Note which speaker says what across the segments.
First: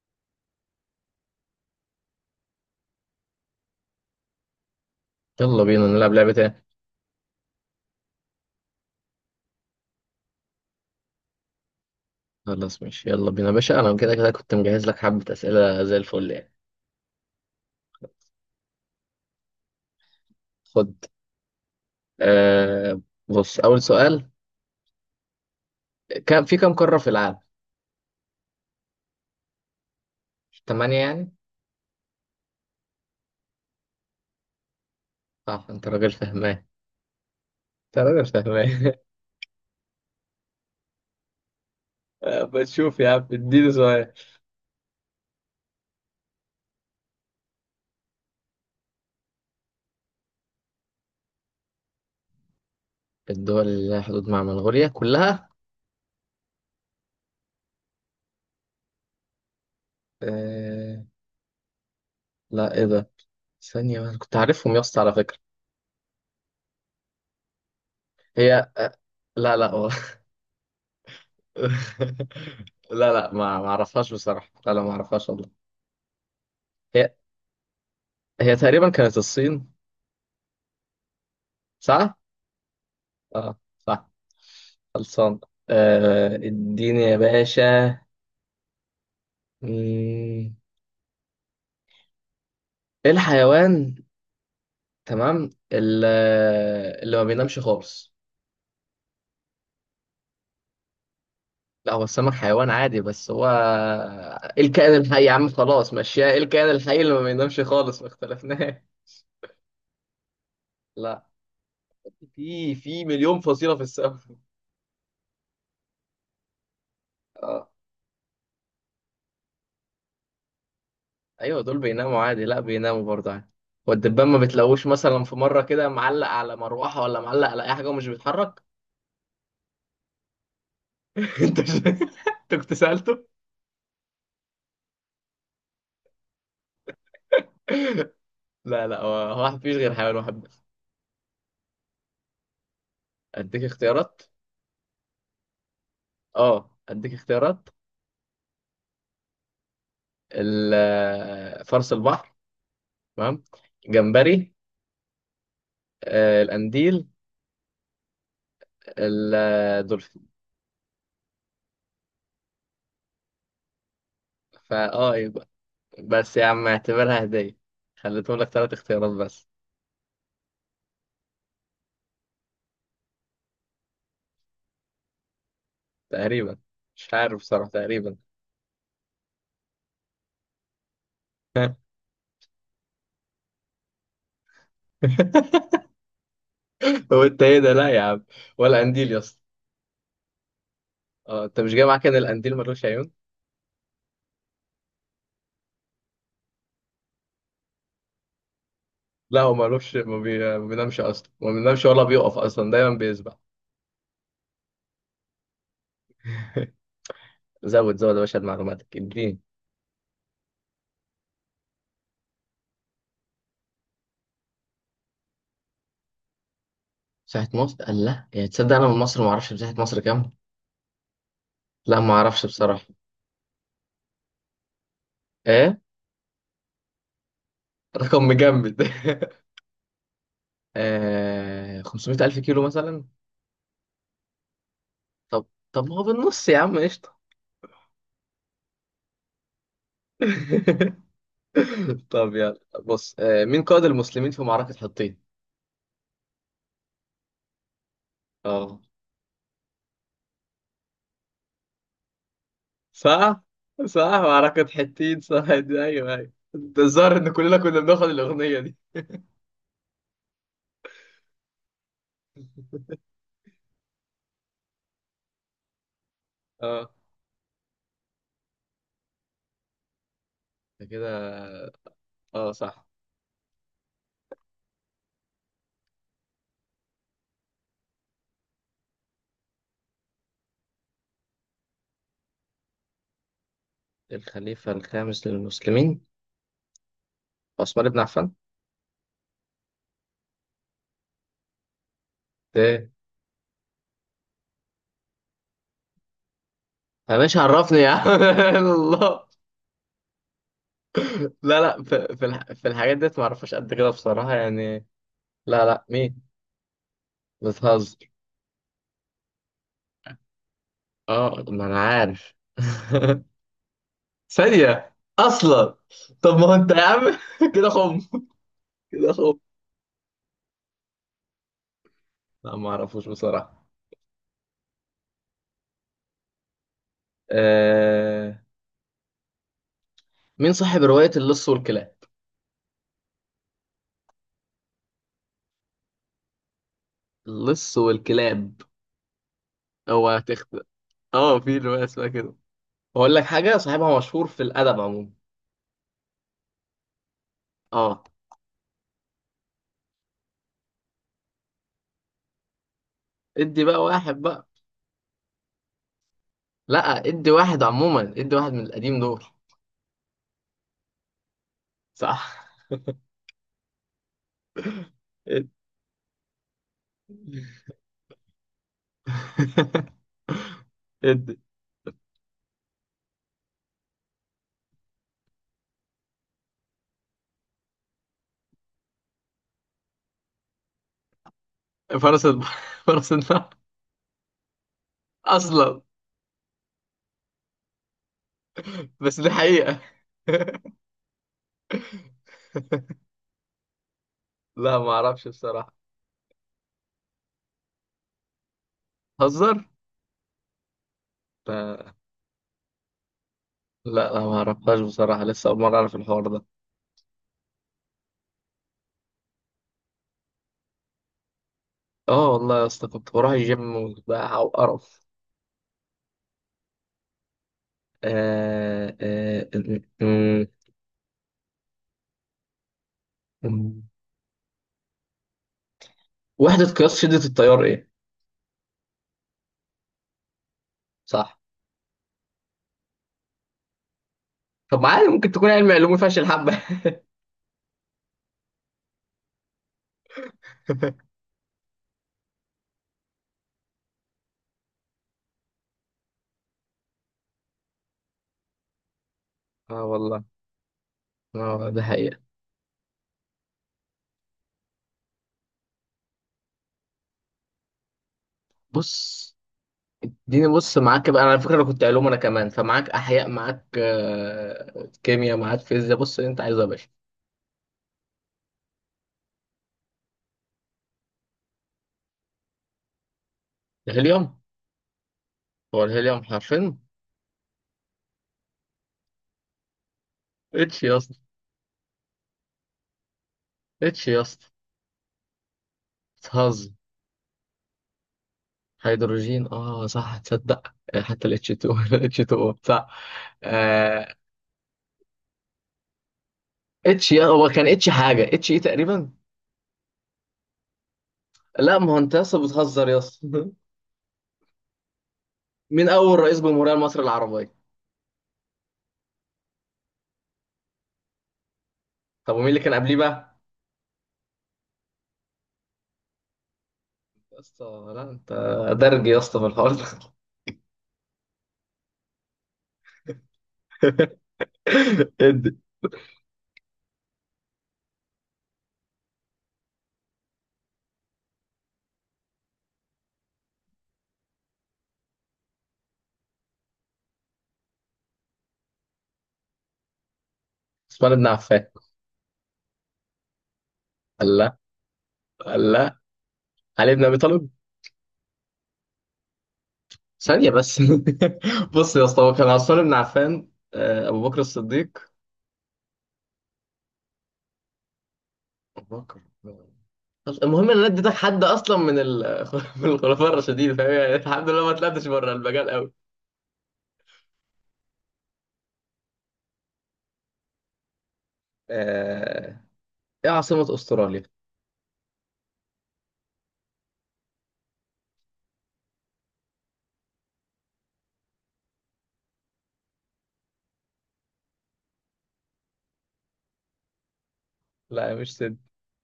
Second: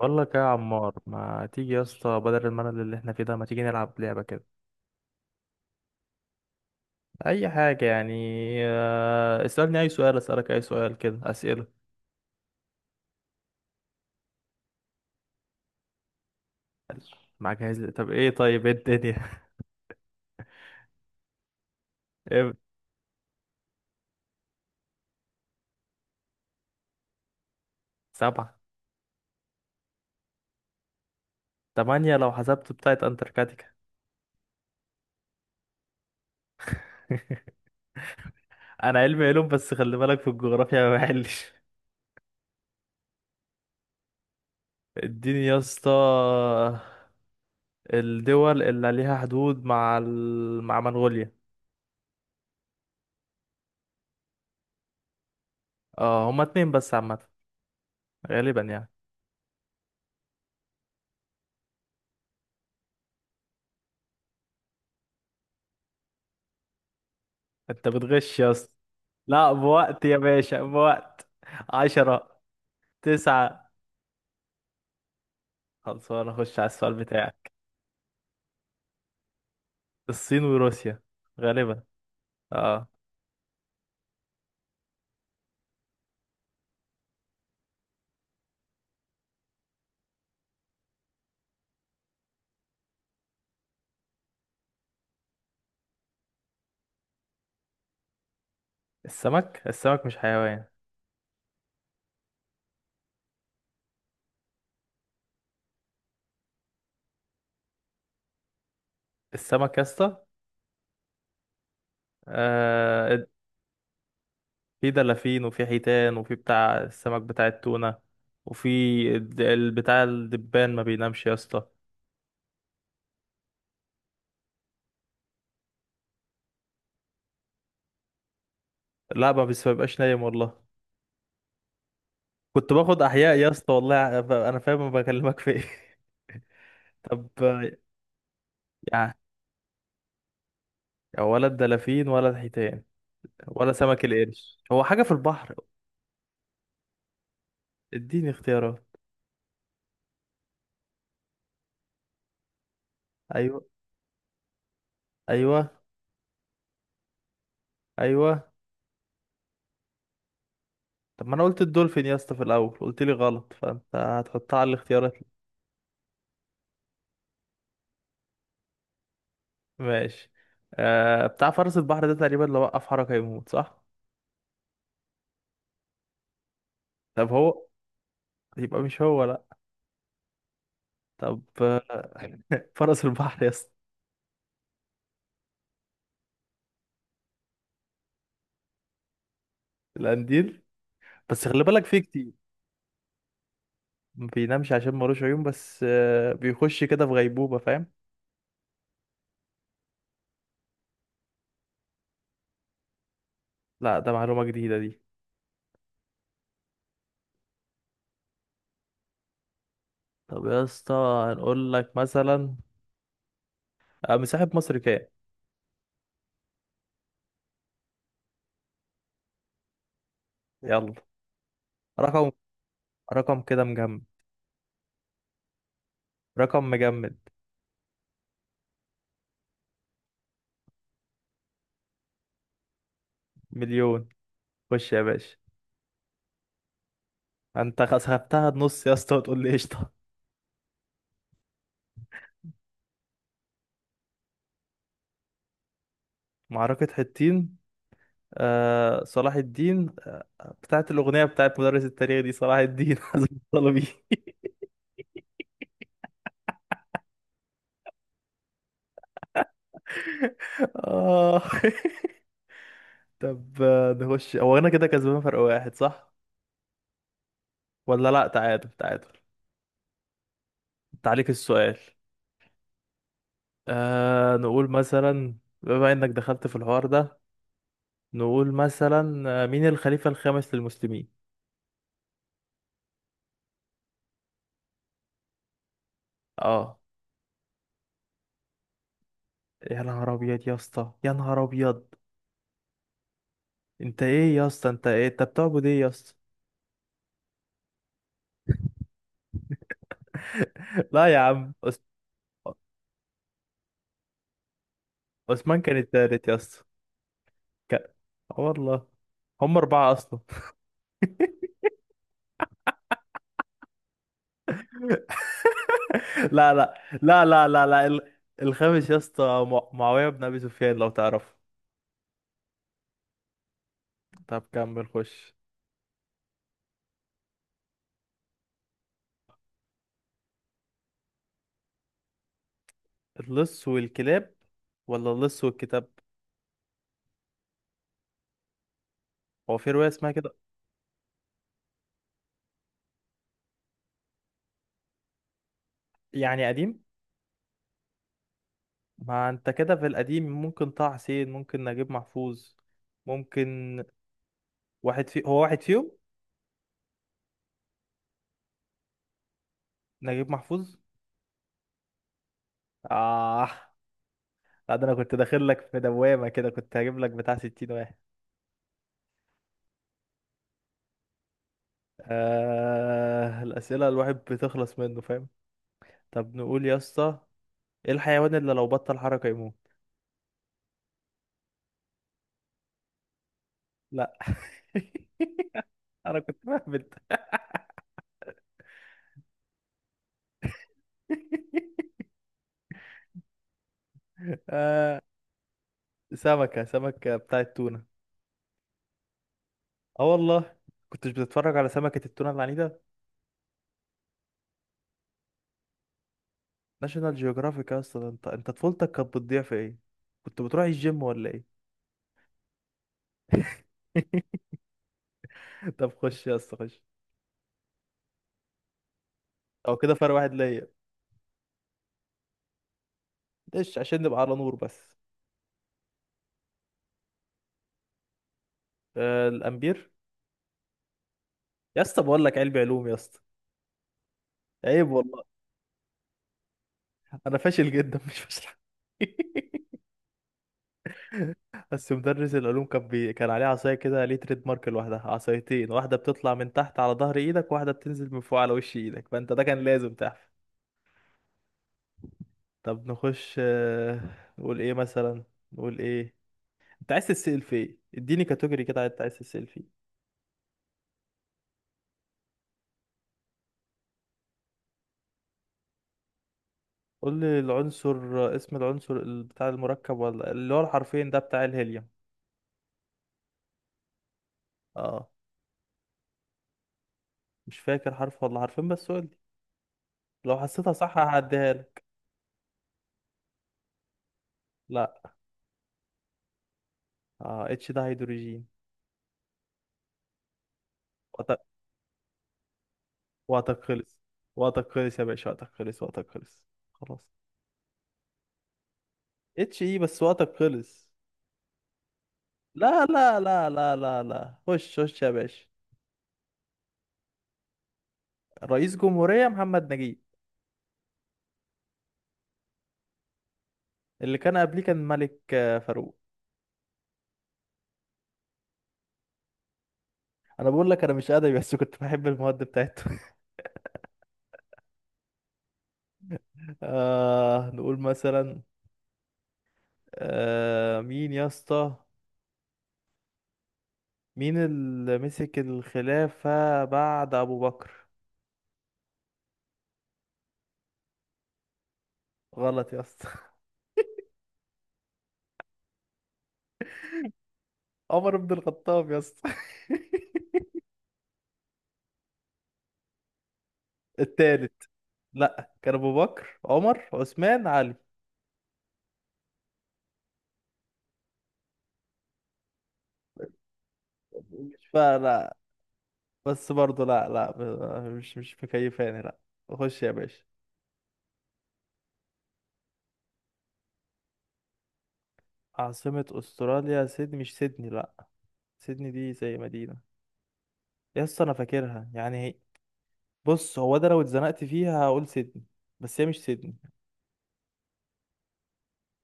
Speaker 1: بقول لك إيه يا عمار، ما تيجي يا اسطى؟ بدل الملل اللي احنا فيه ده، ما تيجي نلعب لعبة كده.
Speaker 2: يلا بينا نلعب لعبة تاني.
Speaker 1: اي حاجة يعني. اسألني اي سؤال، اسألك اي سؤال، كده اسئلة.
Speaker 2: خلاص ماشي، يلا بينا يا باشا، أنا كده كده كنت مجهز لك حبة أسئلة زي الفل يعني.
Speaker 1: معاك جاهز لي. طب ايه؟ طيب ايه الدنيا؟
Speaker 2: خد.
Speaker 1: إيه؟
Speaker 2: آه بص أول سؤال، كم في كم قارة في العالم؟
Speaker 1: 7.
Speaker 2: تمانية يعني؟
Speaker 1: 8 لو حسبت بتاعت انتاركتيكا.
Speaker 2: صح، أنت راجل فهمان، أنت راجل فهمان.
Speaker 1: انا علمي علوم، بس خلي بالك في الجغرافيا ما بحلش.
Speaker 2: بتشوف يا عم، اديني سؤال.
Speaker 1: اديني يا اسطى. الدول اللي ليها حدود مع مع منغوليا.
Speaker 2: الدول اللي لها حدود مع منغوليا كلها؟
Speaker 1: اه، هما اتنين بس عامة. غالبا يعني.
Speaker 2: آه. لا إيه ده؟ ثانية بس، كنت عارفهم يا اسطى على فكرة.
Speaker 1: انت بتغش يا
Speaker 2: هي
Speaker 1: اسطى.
Speaker 2: آه.
Speaker 1: لا
Speaker 2: لا لا
Speaker 1: بوقت يا
Speaker 2: والله.
Speaker 1: باشا، بوقت. 10.
Speaker 2: لا لا، ما
Speaker 1: 9.
Speaker 2: أعرفهاش بصراحة، لا لا ما أعرفهاش والله.
Speaker 1: خلصانة، اخش على السؤال
Speaker 2: هي،
Speaker 1: بتاعك.
Speaker 2: هي تقريبا كانت الصين.
Speaker 1: الصين وروسيا. غالبا.
Speaker 2: صح؟
Speaker 1: اه.
Speaker 2: اه صح. خلصان. آه، اديني يا باشا. مم، ايه الحيوان، تمام اللي ما بينامش خالص.
Speaker 1: السمك. السمك مش حيوان.
Speaker 2: لا هو السمك حيوان عادي، بس هو ايه الكائن الحي يا عم، خلاص ماشية، ايه الكائن الحي اللي ما بينامش خالص، ما اختلفناش.
Speaker 1: السمك يا اسطى.
Speaker 2: لا، في
Speaker 1: آه.
Speaker 2: مليون فصيلة في السمك.
Speaker 1: في دلافين وفي حيتان وفي بتاع السمك بتاع
Speaker 2: اه،
Speaker 1: التونة. وفي بتاع الدبان ما بينامش يا
Speaker 2: ايوه
Speaker 1: اسطى.
Speaker 2: دول بيناموا عادي، لا بيناموا برضه عادي. والدبان ما بتلاقوش مثلا في مرة كده معلق على مروحة ولا معلق على اي حاجة ومش بيتحرك.
Speaker 1: لا ما بيبقاش نايم والله.
Speaker 2: كنت انت
Speaker 1: كنت
Speaker 2: كنت
Speaker 1: باخد
Speaker 2: سألته؟
Speaker 1: احياء يا اسطى والله، انا فاهم، أنا فاهم بكلمك في ايه. طب.
Speaker 2: لا لا،
Speaker 1: يعني
Speaker 2: هو واحد، مفيش غير حيوان واحد بس.
Speaker 1: ولا الدلافين ولا الحيتان
Speaker 2: اديك
Speaker 1: ولا سمك
Speaker 2: اختيارات،
Speaker 1: القرش؟ هو حاجة في البحر.
Speaker 2: اه اديك اختيارات.
Speaker 1: اديني اختيارات.
Speaker 2: فرس البحر، تمام.
Speaker 1: ايوه.
Speaker 2: جمبري.
Speaker 1: ايوه.
Speaker 2: آه، القنديل.
Speaker 1: ايوه.
Speaker 2: الدولفين.
Speaker 1: طب ما انا قلت الدولفين يا اسطى في الاول، قلت لي غلط، فانت هتحطها على الاختيارات.
Speaker 2: فاه يبقى. بس يا عم اعتبرها هدية، خليتهم لك ثلاث اختيارات بس.
Speaker 1: ماشي. آه، بتاع فرس البحر ده تقريبا لو وقف حركة يموت، صح؟
Speaker 2: تقريبا، مش
Speaker 1: طب
Speaker 2: عارف
Speaker 1: هو
Speaker 2: بصراحة، تقريبا.
Speaker 1: يبقى مش هو، لا. طب. فرس البحر يا اسطى.
Speaker 2: هو انت ايه ده، لا يا عم. ولا قنديل يا اسطى.
Speaker 1: القنديل.
Speaker 2: اه
Speaker 1: بس
Speaker 2: انت
Speaker 1: خلي
Speaker 2: مش
Speaker 1: بالك،
Speaker 2: جاي
Speaker 1: فيه
Speaker 2: معاك ان
Speaker 1: كتير.
Speaker 2: القنديل ملوش عيون.
Speaker 1: ما بينامش عشان ملوش عيون، بس آه بيخش كده في غيبوبة، فاهم.
Speaker 2: لا هو مالوش ما بينامش اصلا، ما بينامش ولا بيقف اصلا، دايما بيسبح.
Speaker 1: لا، ده معلومة جديدة دي.
Speaker 2: زود زود يا باشا معلوماتك، اديني.
Speaker 1: طب يا اسطى، هنقول لك مثلا مساحة مصر كام؟
Speaker 2: مساحة مصر قال، لا يعني تصدق انا من مصر ما اعرفش مساحة مصر كام.
Speaker 1: يلا.
Speaker 2: لا ما
Speaker 1: رقم.
Speaker 2: اعرفش بصراحة.
Speaker 1: كده مجمد.
Speaker 2: ايه.
Speaker 1: رقم مجمد.
Speaker 2: رقم مجمد. آه... 500 الف كيلو مثلا.
Speaker 1: مليون. خش يا باشا.
Speaker 2: طب، طب ما هو بالنص يا عم، قشطة.
Speaker 1: انت خسفتها النص يا اسطى وتقول لي قشطة.
Speaker 2: طب يلا بص، آه، مين قائد المسلمين في معركة حطين؟
Speaker 1: معركة حطين.
Speaker 2: اه
Speaker 1: آه صلاح الدين، آه بتاعت الأغنية بتاعت مدرس التاريخ دي، صلاح الدين حسن
Speaker 2: صح،
Speaker 1: الطلبي.
Speaker 2: صح معركة حطين صح دي، ايوه ايوه، ده الظاهر ان كلنا كنا بناخد الاغنية دي.
Speaker 1: اه. طب نخش. هو انا كده كسبان فرق واحد، صح؟
Speaker 2: اه.
Speaker 1: ولا لا، تعادل، تعادل.
Speaker 2: ده
Speaker 1: انت عليك
Speaker 2: كده.
Speaker 1: السؤال.
Speaker 2: اه صح.
Speaker 1: آه نقول مثلا، بما انك دخلت في الحوار ده، نقول مثلا مين الخليفة الخامس للمسلمين؟
Speaker 2: الخليفة الخامس للمسلمين،
Speaker 1: اه.
Speaker 2: عثمان بن عفان.
Speaker 1: يا نهار ابيض يا اسطى، يا نهار ابيض.
Speaker 2: ايه،
Speaker 1: انت ايه يا اسطى؟ انت ايه؟ انت بتعبد ايه يا اسطى؟
Speaker 2: يا باشا عرفني يا عم. الله.
Speaker 1: لا يا
Speaker 2: لا
Speaker 1: عم،
Speaker 2: لا، في في الحاجات ديت ما اعرفهاش قد كده بصراحة يعني.
Speaker 1: عثمان
Speaker 2: لا
Speaker 1: كان
Speaker 2: لا
Speaker 1: التالت
Speaker 2: مين،
Speaker 1: يا اسطى. ك-
Speaker 2: بتهزر.
Speaker 1: آه والله. هم 4 اصلا.
Speaker 2: اه ما انا عارف. ثانية اصلا. طب ما
Speaker 1: لا
Speaker 2: هو انت
Speaker 1: لا
Speaker 2: يا عم
Speaker 1: لا لا لا
Speaker 2: كده
Speaker 1: لا،
Speaker 2: خم،
Speaker 1: الخامس يا
Speaker 2: كده خم.
Speaker 1: اسطى، معاوية بن ابي سفيان لو تعرفه.
Speaker 2: لا ما اعرفوش بصراحة.
Speaker 1: طب كمل، خش.
Speaker 2: آه... مين صاحب رواية اللص والكلاب؟
Speaker 1: اللص والكلاب، ولا اللص والكتاب؟
Speaker 2: اللص والكلاب.
Speaker 1: هو في رواية اسمها
Speaker 2: اوعى
Speaker 1: كده.
Speaker 2: تخت. اه في رواية اسمها كده. بقول لك حاجة، صاحبها مشهور في الأدب عموما.
Speaker 1: يعني قديم؟
Speaker 2: اه.
Speaker 1: ما انت كده في القديم ممكن طه حسين، ممكن نجيب محفوظ،
Speaker 2: ادي بقى
Speaker 1: ممكن.
Speaker 2: واحد بقى.
Speaker 1: واحد في، هو واحد فيهم.
Speaker 2: لا، ادي واحد عموما، ادي واحد من القديم دول.
Speaker 1: نجيب محفوظ.
Speaker 2: صح.
Speaker 1: اه. لا ده انا كنت داخل
Speaker 2: ادي.
Speaker 1: لك في دوامة كده، كنت هجيب لك بتاع 60 واحد.
Speaker 2: ادي.
Speaker 1: الأسئلة الواحد بتخلص منه، فاهم. طب نقول يا اسطى، ايه الحيوان اللي لو بطل حركة يموت؟
Speaker 2: فرس الب... فرس النهر.
Speaker 1: لا.
Speaker 2: أصلا
Speaker 1: انا كنت مهبل.
Speaker 2: بس دي حقيقة. لا ما
Speaker 1: آه...
Speaker 2: أعرفش بصراحة.
Speaker 1: سمكة، سمكة بتاعت تونة.
Speaker 2: هزر.
Speaker 1: اه والله. كنتش بتتفرج على
Speaker 2: لا
Speaker 1: سمكة التونة العنيدة؟
Speaker 2: لا ما أعرفهاش بصراحة، لسه أول مرة أعرف الحوار ده.
Speaker 1: ناشونال جيوغرافيك يا اسطى، ده انت، انت طفولتك كانت بتضيع في ايه؟ كنت بتروح الجيم ولا ايه؟
Speaker 2: اه والله يا اسطى، كنت بروح الجيم وبتاع وقرف.
Speaker 1: طب خش يا اسطى، خش.
Speaker 2: آه آه
Speaker 1: او
Speaker 2: م-
Speaker 1: كده فرق واحد
Speaker 2: م-
Speaker 1: ليا. ليش؟
Speaker 2: م-
Speaker 1: عشان نبقى على نور بس.
Speaker 2: وحدة قياس شدة التيار إيه؟
Speaker 1: آه الامبير.
Speaker 2: صح.
Speaker 1: يا اسطى، بقول لك علمي علوم يا اسطى،
Speaker 2: طب
Speaker 1: عيب
Speaker 2: عادي،
Speaker 1: والله.
Speaker 2: ممكن تكون علم علوم فاشل حبة.
Speaker 1: انا فاشل جدا، مش فاشل. بس مدرس العلوم كان كان عليه عصايه كده ليه تريد مارك لوحدها، عصايتين، واحده بتطلع من تحت على ظهر ايدك، واحده بتنزل من فوق على وش ايدك، فانت ده كان
Speaker 2: اه
Speaker 1: لازم
Speaker 2: والله.
Speaker 1: تحفظ.
Speaker 2: اه ده حقيقة.
Speaker 1: طب نخش. نقول ايه مثلا؟ نقول ايه؟ انت عايز تتسأل في ايه؟ اديني كاتيجوري كده انت عايز
Speaker 2: بص
Speaker 1: تتسأل فيه.
Speaker 2: اديني، بص معاك بقى، انا على فكرة انا كنت علوم، انا كمان فمعاك احياء، معاك كيمياء، معاك فيزياء، بص اللي انت عايزه يا باشا.
Speaker 1: قول لي العنصر، اسم العنصر، بتاع المركب ولا اللي هو الحرفين ده بتاع الهيليوم.
Speaker 2: الهيليوم.
Speaker 1: اه.
Speaker 2: هو الهيليوم حرفين؟
Speaker 1: مش فاكر حرف ولا حرفين، بس قول لي، لو حسيتها
Speaker 2: اتش يا
Speaker 1: صح
Speaker 2: اسطى،
Speaker 1: هعديها لك.
Speaker 2: اتش يا اسطى.
Speaker 1: لا.
Speaker 2: بتهزر.
Speaker 1: اه، اتش ده هيدروجين.
Speaker 2: هيدروجين، اه صح تصدق، حتى
Speaker 1: وقت-
Speaker 2: الاتش 2. اتش 2 صح.
Speaker 1: وقتك خلص.
Speaker 2: آه،
Speaker 1: وقتك خلص يا باشا، وقتك خلص، وقتك خلص. خلاص.
Speaker 2: اتش يا، هو كان اتش حاجة، اتش ايه تقريبا.
Speaker 1: اتش ايه، بس وقتك خلص.
Speaker 2: لا ما هو انت يا اسطى
Speaker 1: لا
Speaker 2: بتهزر يا
Speaker 1: لا لا
Speaker 2: اسطى.
Speaker 1: لا لا لا، خش خش يا باشا.
Speaker 2: مين اول رئيس جمهورية مصر العربية؟
Speaker 1: رئيس جمهورية محمد نجيب.
Speaker 2: طب ومين اللي كان قبليه بقى؟
Speaker 1: اللي كان قبليه كان ملك فاروق.
Speaker 2: يا اسطى، لا انت، درج يا اسطى في الحوار ده.
Speaker 1: انا بقول لك انا مش ادبي، بس كنت بحب المواد بتاعته.
Speaker 2: ادي.
Speaker 1: آه نقول مثلا، آه مين يا اسطى، مين اللي مسك الخلافة بعد ابو بكر؟
Speaker 2: عثمان بن عفان.
Speaker 1: غلط يا اسطى.
Speaker 2: الله. الله. علي بن ابي طالب.
Speaker 1: عمر بن الخطاب يا اسطى.
Speaker 2: ثانيه بس. بص يا اسطى، هو كان عثمان بن عفان، ابو بكر
Speaker 1: التالت.
Speaker 2: الصديق،
Speaker 1: لا، كان ابو بكر، عمر، عثمان، علي.
Speaker 2: ابو بكر. المهم ان انا اديتك حد اصلا من من الخلفاء الراشدين، فاهم يعني، الحمد لله
Speaker 1: مش
Speaker 2: ما
Speaker 1: بقى
Speaker 2: طلعتش بره
Speaker 1: لا.
Speaker 2: المجال قوي.
Speaker 1: بس برضه لا لا، مش مكيفاني، لا. خش يا باشا.
Speaker 2: آه، ايه عاصمة استراليا؟
Speaker 1: عاصمة استراليا سيدني. مش سيدني، لا. سيدني دي زي مدينة، يا اسطى انا فاكرها يعني. بص، هو ده لو اتزنقت فيها هقول سيدني، بس هي مش سيدني.
Speaker 2: لا مش سيد.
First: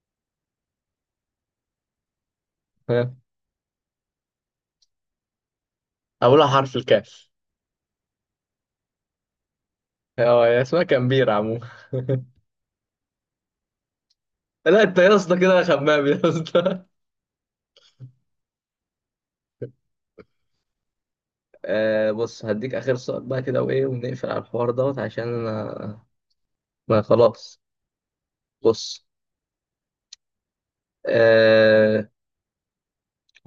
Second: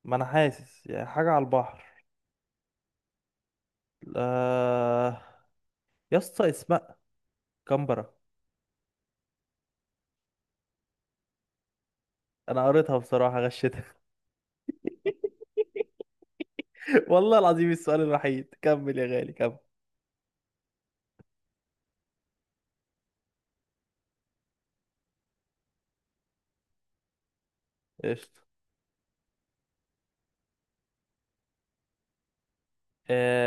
Speaker 1: ما انا حاسس يعني حاجه على البحر.
Speaker 2: ها؟
Speaker 1: آه... يا
Speaker 2: اولها
Speaker 1: اسطى
Speaker 2: حرف
Speaker 1: اسمها
Speaker 2: الكاف.
Speaker 1: كامبرا.
Speaker 2: هو هي اسمها كامبيرا عموما.
Speaker 1: انا قريتها بصراحه، غشتها.
Speaker 2: لا انت يا اسطى كده خمام يا اسطى.
Speaker 1: والله العظيم السؤال الوحيد. كمل يا غالي، كمل.
Speaker 2: آه بص، هديك اخر سؤال بقى كده وايه، ونقفل على الحوار دوت عشان انا، ما خلاص.
Speaker 1: قشطه.
Speaker 2: بص. آه.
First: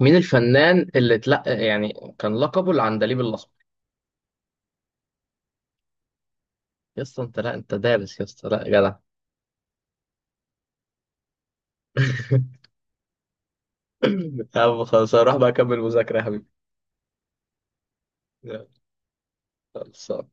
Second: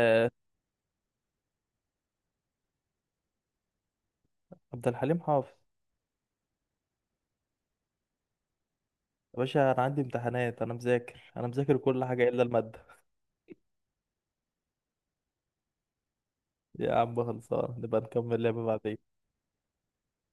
Speaker 2: مين الفنان اللي اتلقى يعني كان لقبه العندليب الاحمر؟
Speaker 1: عبد الحليم حافظ.
Speaker 2: يا اسطى انت، لا انت دارس يا اسطى، لا جدع.
Speaker 1: يا باشا انا عندي امتحانات، انا مذاكر، انا مذاكر كل حاجه الا الماده.
Speaker 2: يا عم خلاص، هروح بقى اكمل مذاكرة يا حبيبي.
Speaker 1: يا عم خلصان، نبقى نكمل لعبه
Speaker 2: يلا،
Speaker 1: بعدين.
Speaker 2: خلاص.